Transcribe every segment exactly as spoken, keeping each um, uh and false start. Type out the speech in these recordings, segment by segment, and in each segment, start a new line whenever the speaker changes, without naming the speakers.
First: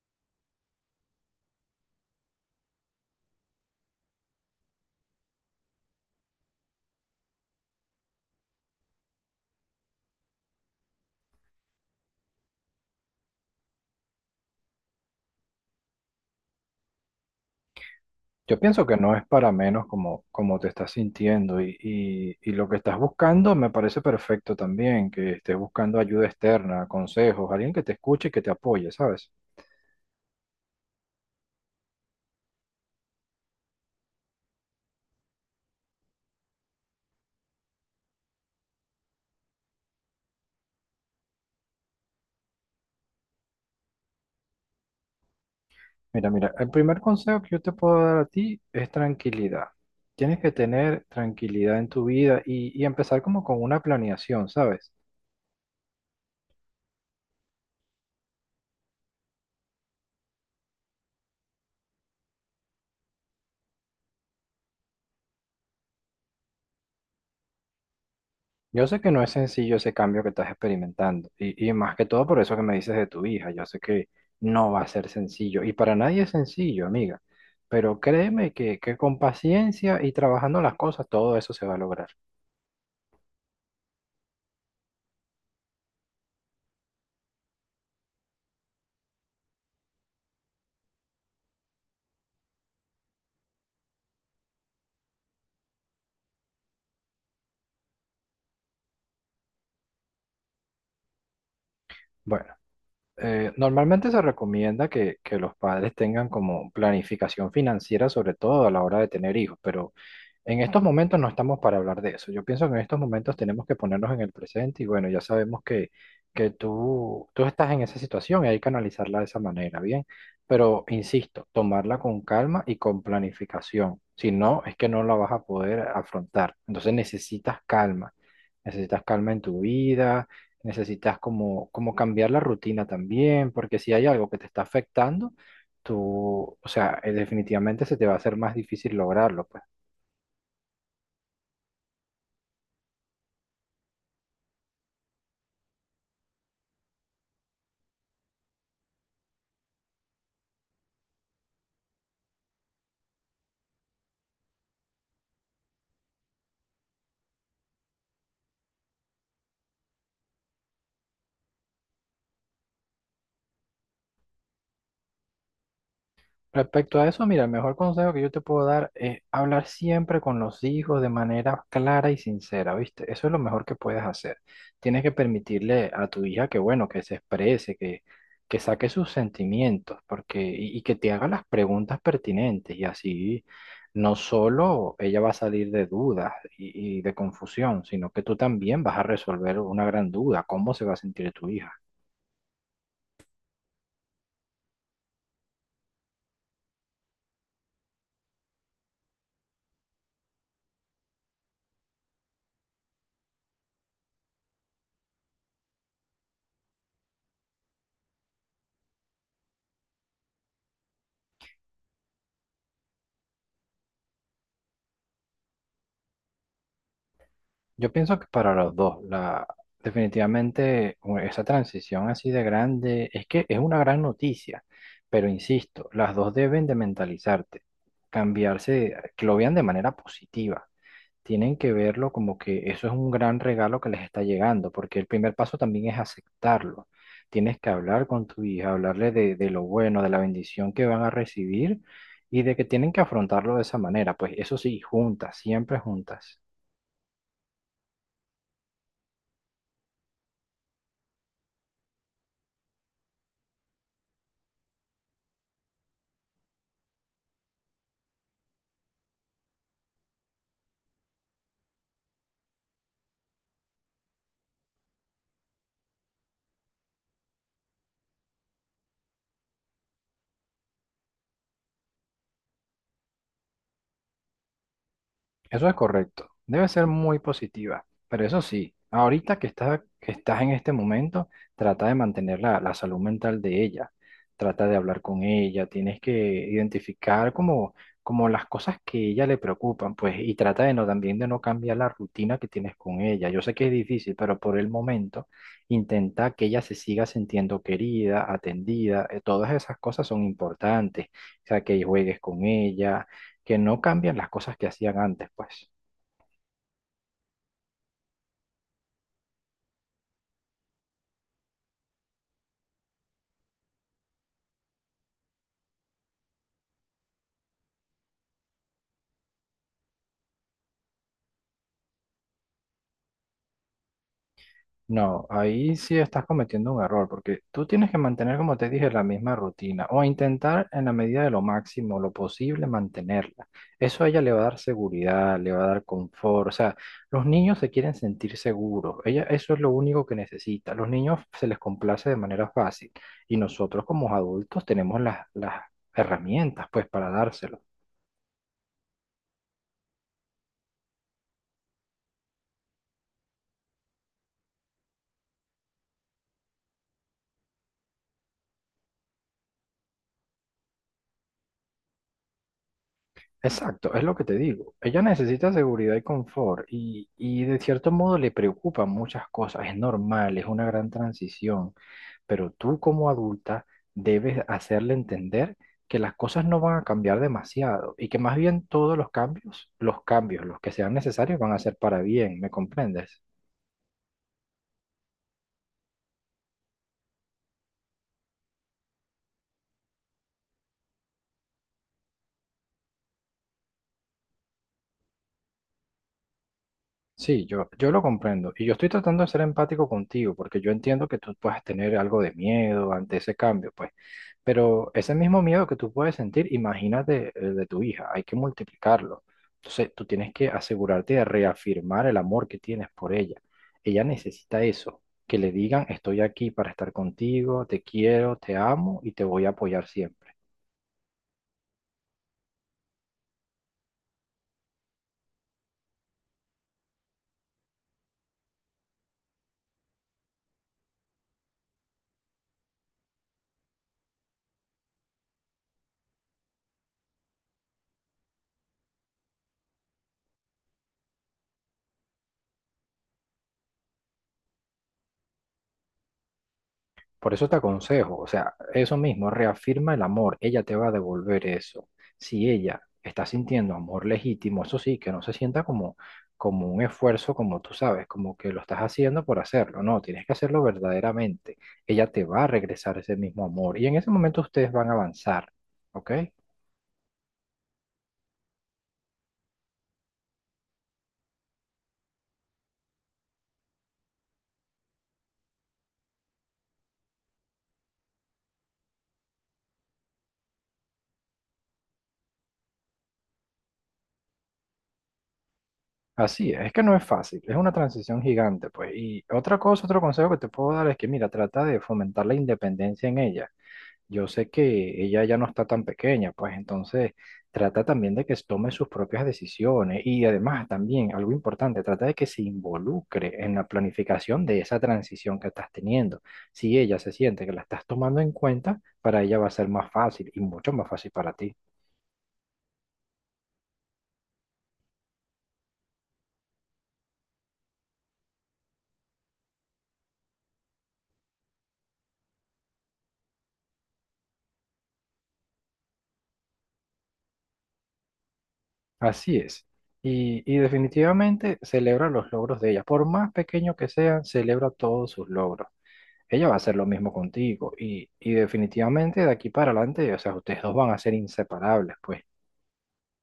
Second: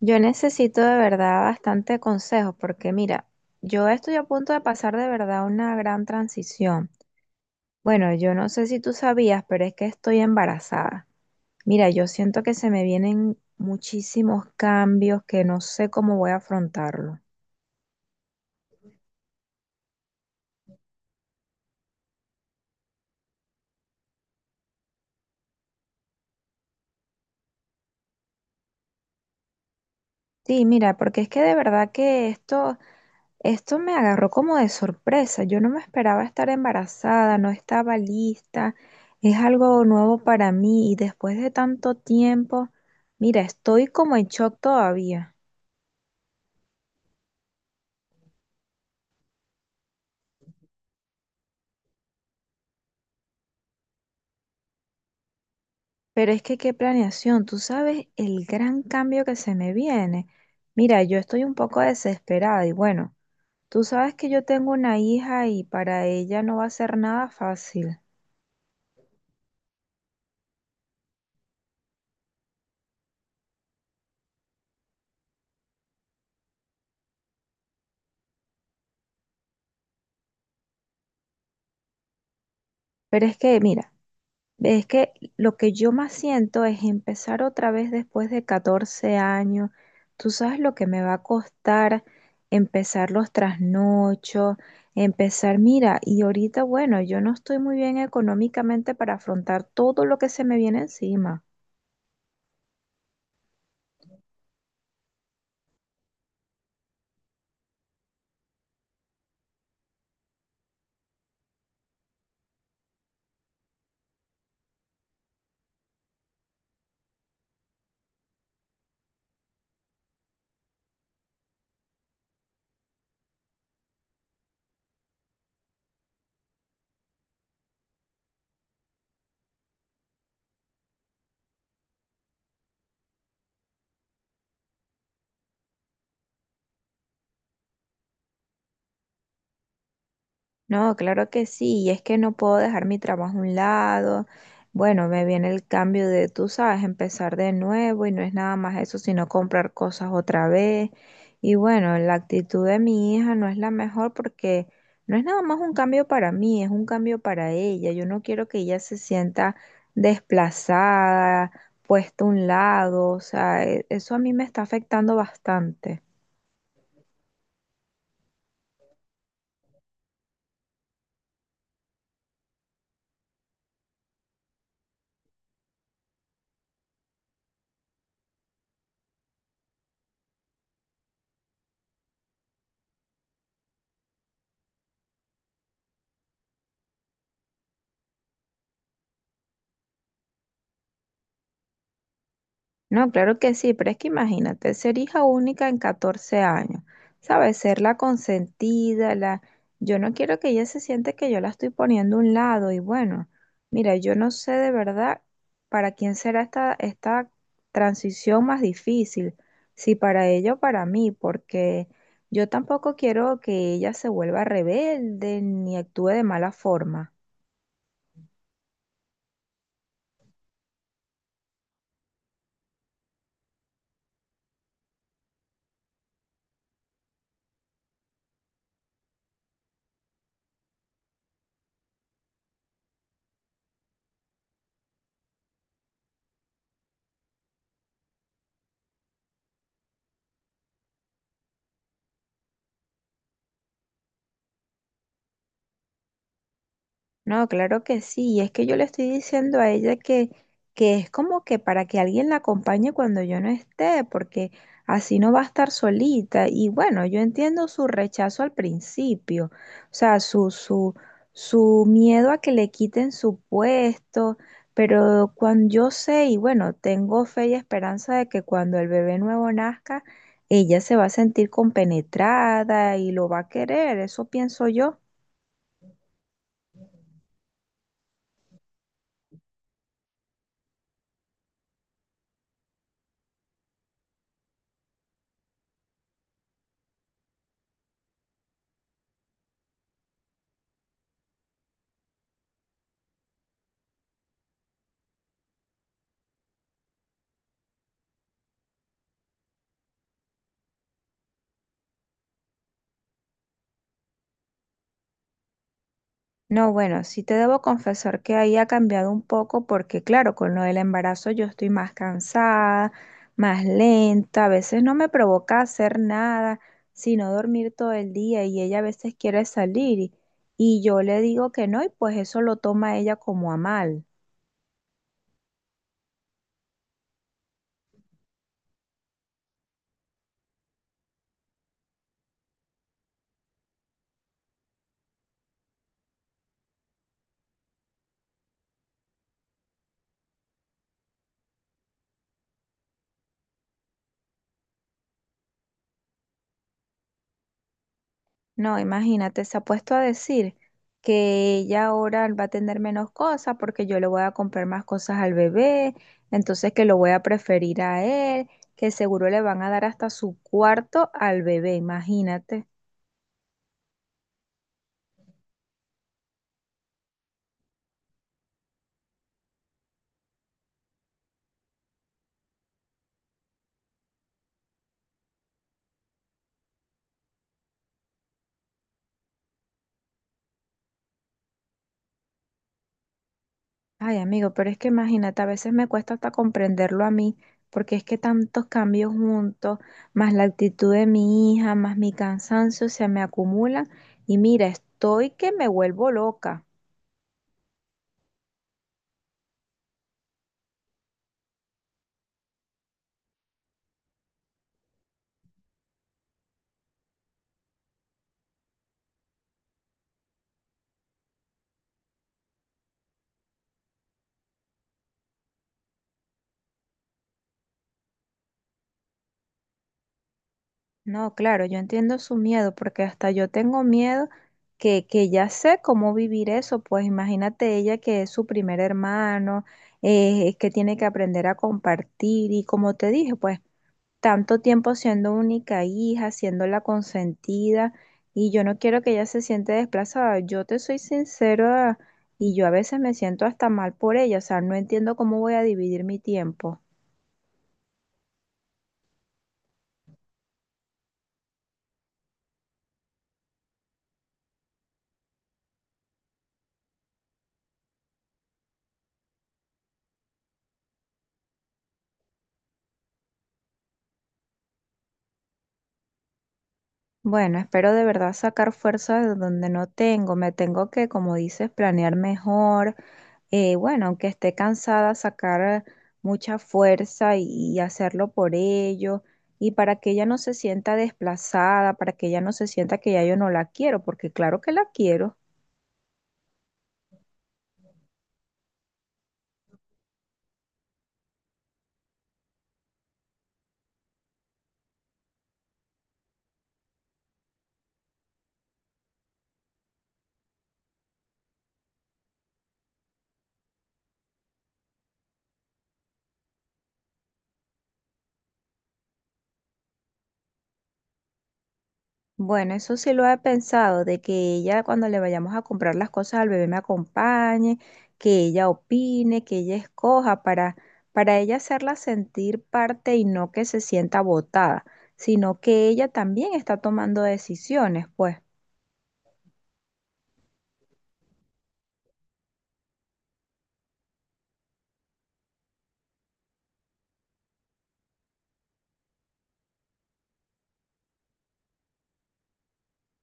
Yo necesito de verdad bastante consejo, porque mira, yo estoy a punto de pasar de verdad una gran transición. Bueno, yo no sé si tú sabías, pero es que estoy embarazada. Mira, yo siento que se me vienen muchísimos cambios que no sé cómo voy a afrontarlo.
Yo pienso que no es para menos como, como te estás sintiendo y, y- y lo que estás buscando me parece perfecto también, que estés buscando ayuda externa, consejos, alguien que te escuche y que te apoye, ¿sabes?
Sí, mira, porque es que de verdad que esto Esto me agarró como de sorpresa. Yo no me esperaba estar embarazada, no estaba lista. Es algo nuevo para mí y después de tanto tiempo, mira, estoy como en shock todavía.
Mira, mira, el primer consejo que yo te puedo dar a ti es tranquilidad. Tienes que tener tranquilidad en tu vida y, y empezar como con una planeación, ¿sabes?
Pero es que qué planeación, tú sabes el gran cambio que se me viene. Mira, yo estoy un poco desesperada y bueno, tú sabes que yo tengo una hija y para ella no va a ser nada fácil.
Yo sé que no es sencillo ese cambio que estás experimentando y, y más que todo por eso que me dices de tu hija, yo sé que no va a ser sencillo y para nadie es sencillo, amiga, pero créeme que, que con paciencia y trabajando las cosas todo eso se va a lograr.
Pero es que, mira, es que lo que yo más siento es empezar otra vez después de catorce años. Tú sabes lo que me va a costar empezar los trasnochos, empezar, mira, y ahorita, bueno, yo no estoy muy bien económicamente para afrontar todo lo que se me viene encima.
Bueno. Eh, normalmente se recomienda que, que los padres tengan como planificación financiera, sobre todo a la hora de tener hijos, pero en estos momentos no estamos para hablar de eso. Yo pienso que en estos momentos tenemos que ponernos en el presente y bueno, ya sabemos que, que tú, tú estás en esa situación y hay que analizarla de esa manera, ¿bien? Pero insisto, tomarla con calma y con planificación. Si no, es que no la vas a poder afrontar. Entonces necesitas calma. Necesitas calma en tu vida, necesitas como, como cambiar la rutina también, porque si hay algo que te está afectando, tú, o sea, eh, definitivamente se te va a hacer más difícil lograrlo, pues.
No, claro que sí, y es que no puedo dejar mi trabajo a un lado. Bueno, me viene el cambio de, tú sabes, empezar de nuevo, y no es nada más eso, sino comprar cosas otra vez. Y bueno, la actitud de mi hija no es la mejor, porque no es nada más un cambio para mí, es un cambio para ella. Yo no quiero que ella se sienta desplazada, puesta a un lado, o sea, e- eso a mí me está afectando bastante.
Respecto a eso, mira, el mejor consejo que yo te puedo dar es hablar siempre con los hijos de manera clara y sincera, ¿viste? Eso es lo mejor que puedes hacer. Tienes que permitirle a tu hija que, bueno, que se exprese, que, que saque sus sentimientos, porque, y, y que te haga las preguntas pertinentes, y así no solo ella va a salir de dudas y, y de confusión, sino que tú también vas a resolver una gran duda, cómo se va a sentir tu hija.
No, claro que sí, pero es que imagínate, ser hija única en catorce años, ¿sabes? Ser la consentida, la... Yo no quiero que ella se siente que yo la estoy poniendo a un lado y bueno, mira, yo no sé de verdad para quién será esta, esta transición más difícil, si para ella o para mí, porque yo tampoco quiero que ella se vuelva rebelde ni actúe de mala forma.
Yo pienso que para los dos, la, definitivamente u- esa transición así de grande es que es una gran noticia, pero insisto, las dos deben de mentalizarte, cambiarse, eh, que lo vean de manera positiva. Tienen que verlo como que eso es un gran regalo que les está llegando, porque el primer paso también es aceptarlo. Tienes que hablar con tu hija, hablarle de, de lo bueno, de la bendición que van a recibir y de que tienen que afrontarlo de esa manera. Pues eso sí, juntas, siempre juntas.
No, claro que sí. Y es que yo le estoy diciendo a ella que, que es como que para que alguien la acompañe cuando yo no esté, porque así no va a estar solita. Y bueno, yo entiendo su rechazo al principio, o sea, su, su, su miedo a que le quiten su puesto, pero cuando yo sé, y bueno, tengo fe y esperanza de que cuando el bebé nuevo nazca, ella se va a sentir compenetrada y lo va a querer, eso pienso yo.
Eso es correcto. Debe ser muy positiva. Pero eso sí, ahorita que estás, que estás en este momento, trata de mantener la, la salud mental de ella. Trata de hablar con ella. Tienes que identificar como, como las cosas que ella le preocupan, pues, y trata de no, también de no cambiar la rutina que tienes con ella. Yo sé que es difícil, pero por el momento intenta que ella se siga sintiendo querida, atendida. eh, Todas esas cosas son importantes. O sea, que juegues con ella que no cambian las cosas que hacían antes, pues.
No, bueno, sí te debo confesar que ahí ha cambiado un poco, porque claro, con lo del embarazo yo estoy más cansada, más lenta, a veces no me provoca hacer nada, sino dormir todo el día, y ella a veces quiere salir y y yo le digo que no, y pues eso lo toma ella como a mal.
No, ahí sí estás cometiendo un error, porque tú tienes que mantener, como te dije, la misma rutina o intentar en la medida de lo máximo, lo posible, mantenerla. Eso a ella le va a dar seguridad, le va a dar confort. O sea, los niños se quieren sentir seguros. Ella, eso es lo único que necesita. Los niños se les complace de manera fácil y nosotros como adultos tenemos las, las herramientas, pues, para dárselo.
No, imagínate, se ha puesto a decir que ella ahora va a tener menos cosas porque yo le voy a comprar más cosas al bebé, entonces que lo voy a preferir a él, que seguro le van a dar hasta su cuarto al bebé, imagínate.
Exacto, es lo que te digo. Ella necesita seguridad y confort y, y de cierto modo le preocupan muchas cosas. Es normal, es una gran transición, pero tú como adulta debes hacerle entender que las cosas no van a cambiar demasiado y que más bien todos los cambios, los cambios, los que sean necesarios van a ser para bien, ¿me comprendes?
Ay, amigo, pero es que imagínate, a veces me cuesta hasta comprenderlo a mí, porque es que tantos cambios juntos, más la actitud de mi hija, más mi cansancio, se me acumulan y mira, estoy que me vuelvo loca.
Sí, yo, yo lo comprendo. Y yo estoy tratando de ser empático contigo, porque yo entiendo que tú puedes tener algo de miedo ante ese cambio, pues. Pero ese mismo miedo que tú puedes sentir, imagínate el de tu hija, hay que multiplicarlo. Entonces, tú tienes que asegurarte de reafirmar el amor que tienes por ella. Ella necesita eso, que le digan, estoy aquí para estar contigo, te quiero, te amo y te voy a apoyar siempre.
No, claro, yo entiendo su miedo, porque hasta yo tengo miedo que, que ya sé cómo vivir eso, pues imagínate ella, que es su primer hermano, eh, que tiene que aprender a compartir y como te dije, pues tanto tiempo siendo única hija, siendo la consentida, y yo no quiero que ella se siente desplazada. Yo te soy sincera, y yo a veces me siento hasta mal por ella, o sea, no entiendo cómo voy a dividir mi tiempo.
Por eso te aconsejo, o sea, eso mismo, reafirma el amor, ella te va a devolver eso. Si ella está sintiendo amor legítimo, eso sí, que no se sienta como, como un esfuerzo, como tú sabes, como que lo estás haciendo por hacerlo, no, tienes que hacerlo verdaderamente. Ella te va a regresar ese mismo amor y en ese momento ustedes van a avanzar, ¿ok?
Bueno, espero de verdad sacar fuerza de donde no tengo. Me tengo que, como dices, planear mejor. Eh, bueno, aunque esté cansada, sacar mucha fuerza y y hacerlo por ello. Y para que ella no se sienta desplazada, para que ella no se sienta que ya yo no la quiero, porque claro que la quiero.
Así es, es que no es fácil, es una transición gigante, pues. Y otra cosa, otro consejo que te puedo dar es que, mira, trata de fomentar la independencia en ella. Yo sé que ella ya no está tan pequeña, pues entonces trata también de que tome sus propias decisiones y además también algo importante, trata de que se involucre en la planificación de esa transición que estás teniendo. Si ella se siente que la estás tomando en cuenta, para ella va a ser más fácil y mucho más fácil para ti.
Bueno, eso sí lo he pensado, de que ella cuando le vayamos a comprar las cosas al bebé me acompañe, que ella opine, que ella escoja, para, para ella hacerla sentir parte y no que se sienta botada, sino que ella también está tomando decisiones, pues.
Así es. Y, y definitivamente celebra los logros de ella. Por más pequeño que sean, celebra todos sus logros. Ella va a hacer lo mismo contigo y, y definitivamente de aquí para adelante, o sea, ustedes dos van a ser inseparables, pues.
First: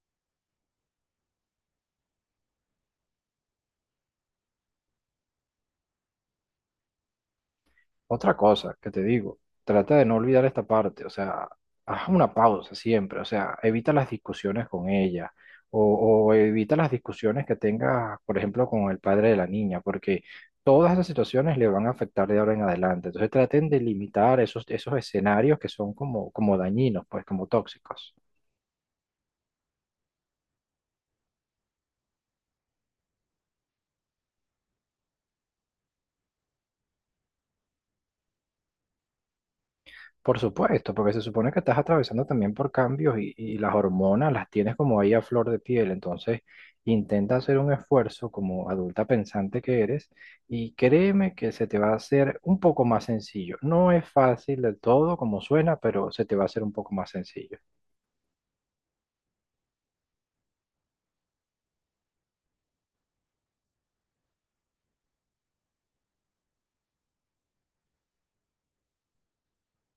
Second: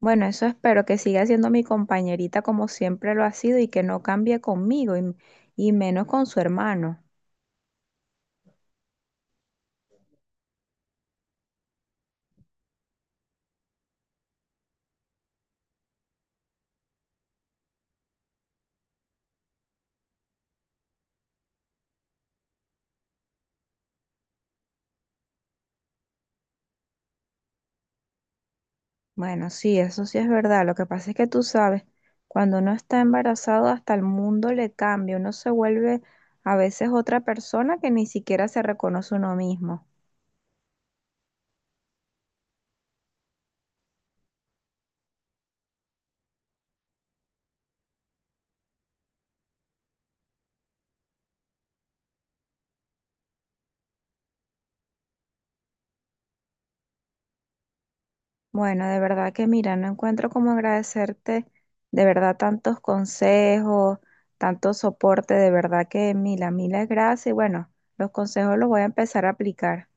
Bueno, eso espero, que siga siendo mi compañerita como siempre lo ha sido y que no cambie conmigo y y menos con su hermano.
Otra cosa que te digo, trata de no olvidar esta parte, o sea, haz una pausa siempre, o sea, evita las discusiones con ella o, o evita las discusiones que tengas, por ejemplo, con el padre de la niña, porque todas esas situaciones le van a afectar de ahora en adelante. Entonces traten de limitar esos, esos escenarios que son como, como dañinos, pues, como tóxicos.
Bueno, sí, eso sí es verdad. Lo que pasa es que tú sabes, cuando uno está embarazado, hasta el mundo le cambia. Uno se vuelve a veces otra persona que ni siquiera se reconoce uno mismo.
Por supuesto, porque se supone que estás atravesando también por cambios y, y las hormonas las tienes como ahí a flor de piel. Entonces, intenta hacer un esfuerzo como adulta pensante que eres y créeme que se te va a hacer un poco más sencillo. No es fácil del todo como suena, pero se te va a hacer un poco más sencillo.
Bueno, de verdad que mira, no encuentro cómo agradecerte de verdad tantos consejos, tanto soporte. De verdad que mil, a miles gracias. Y bueno, los consejos los voy a empezar a aplicar.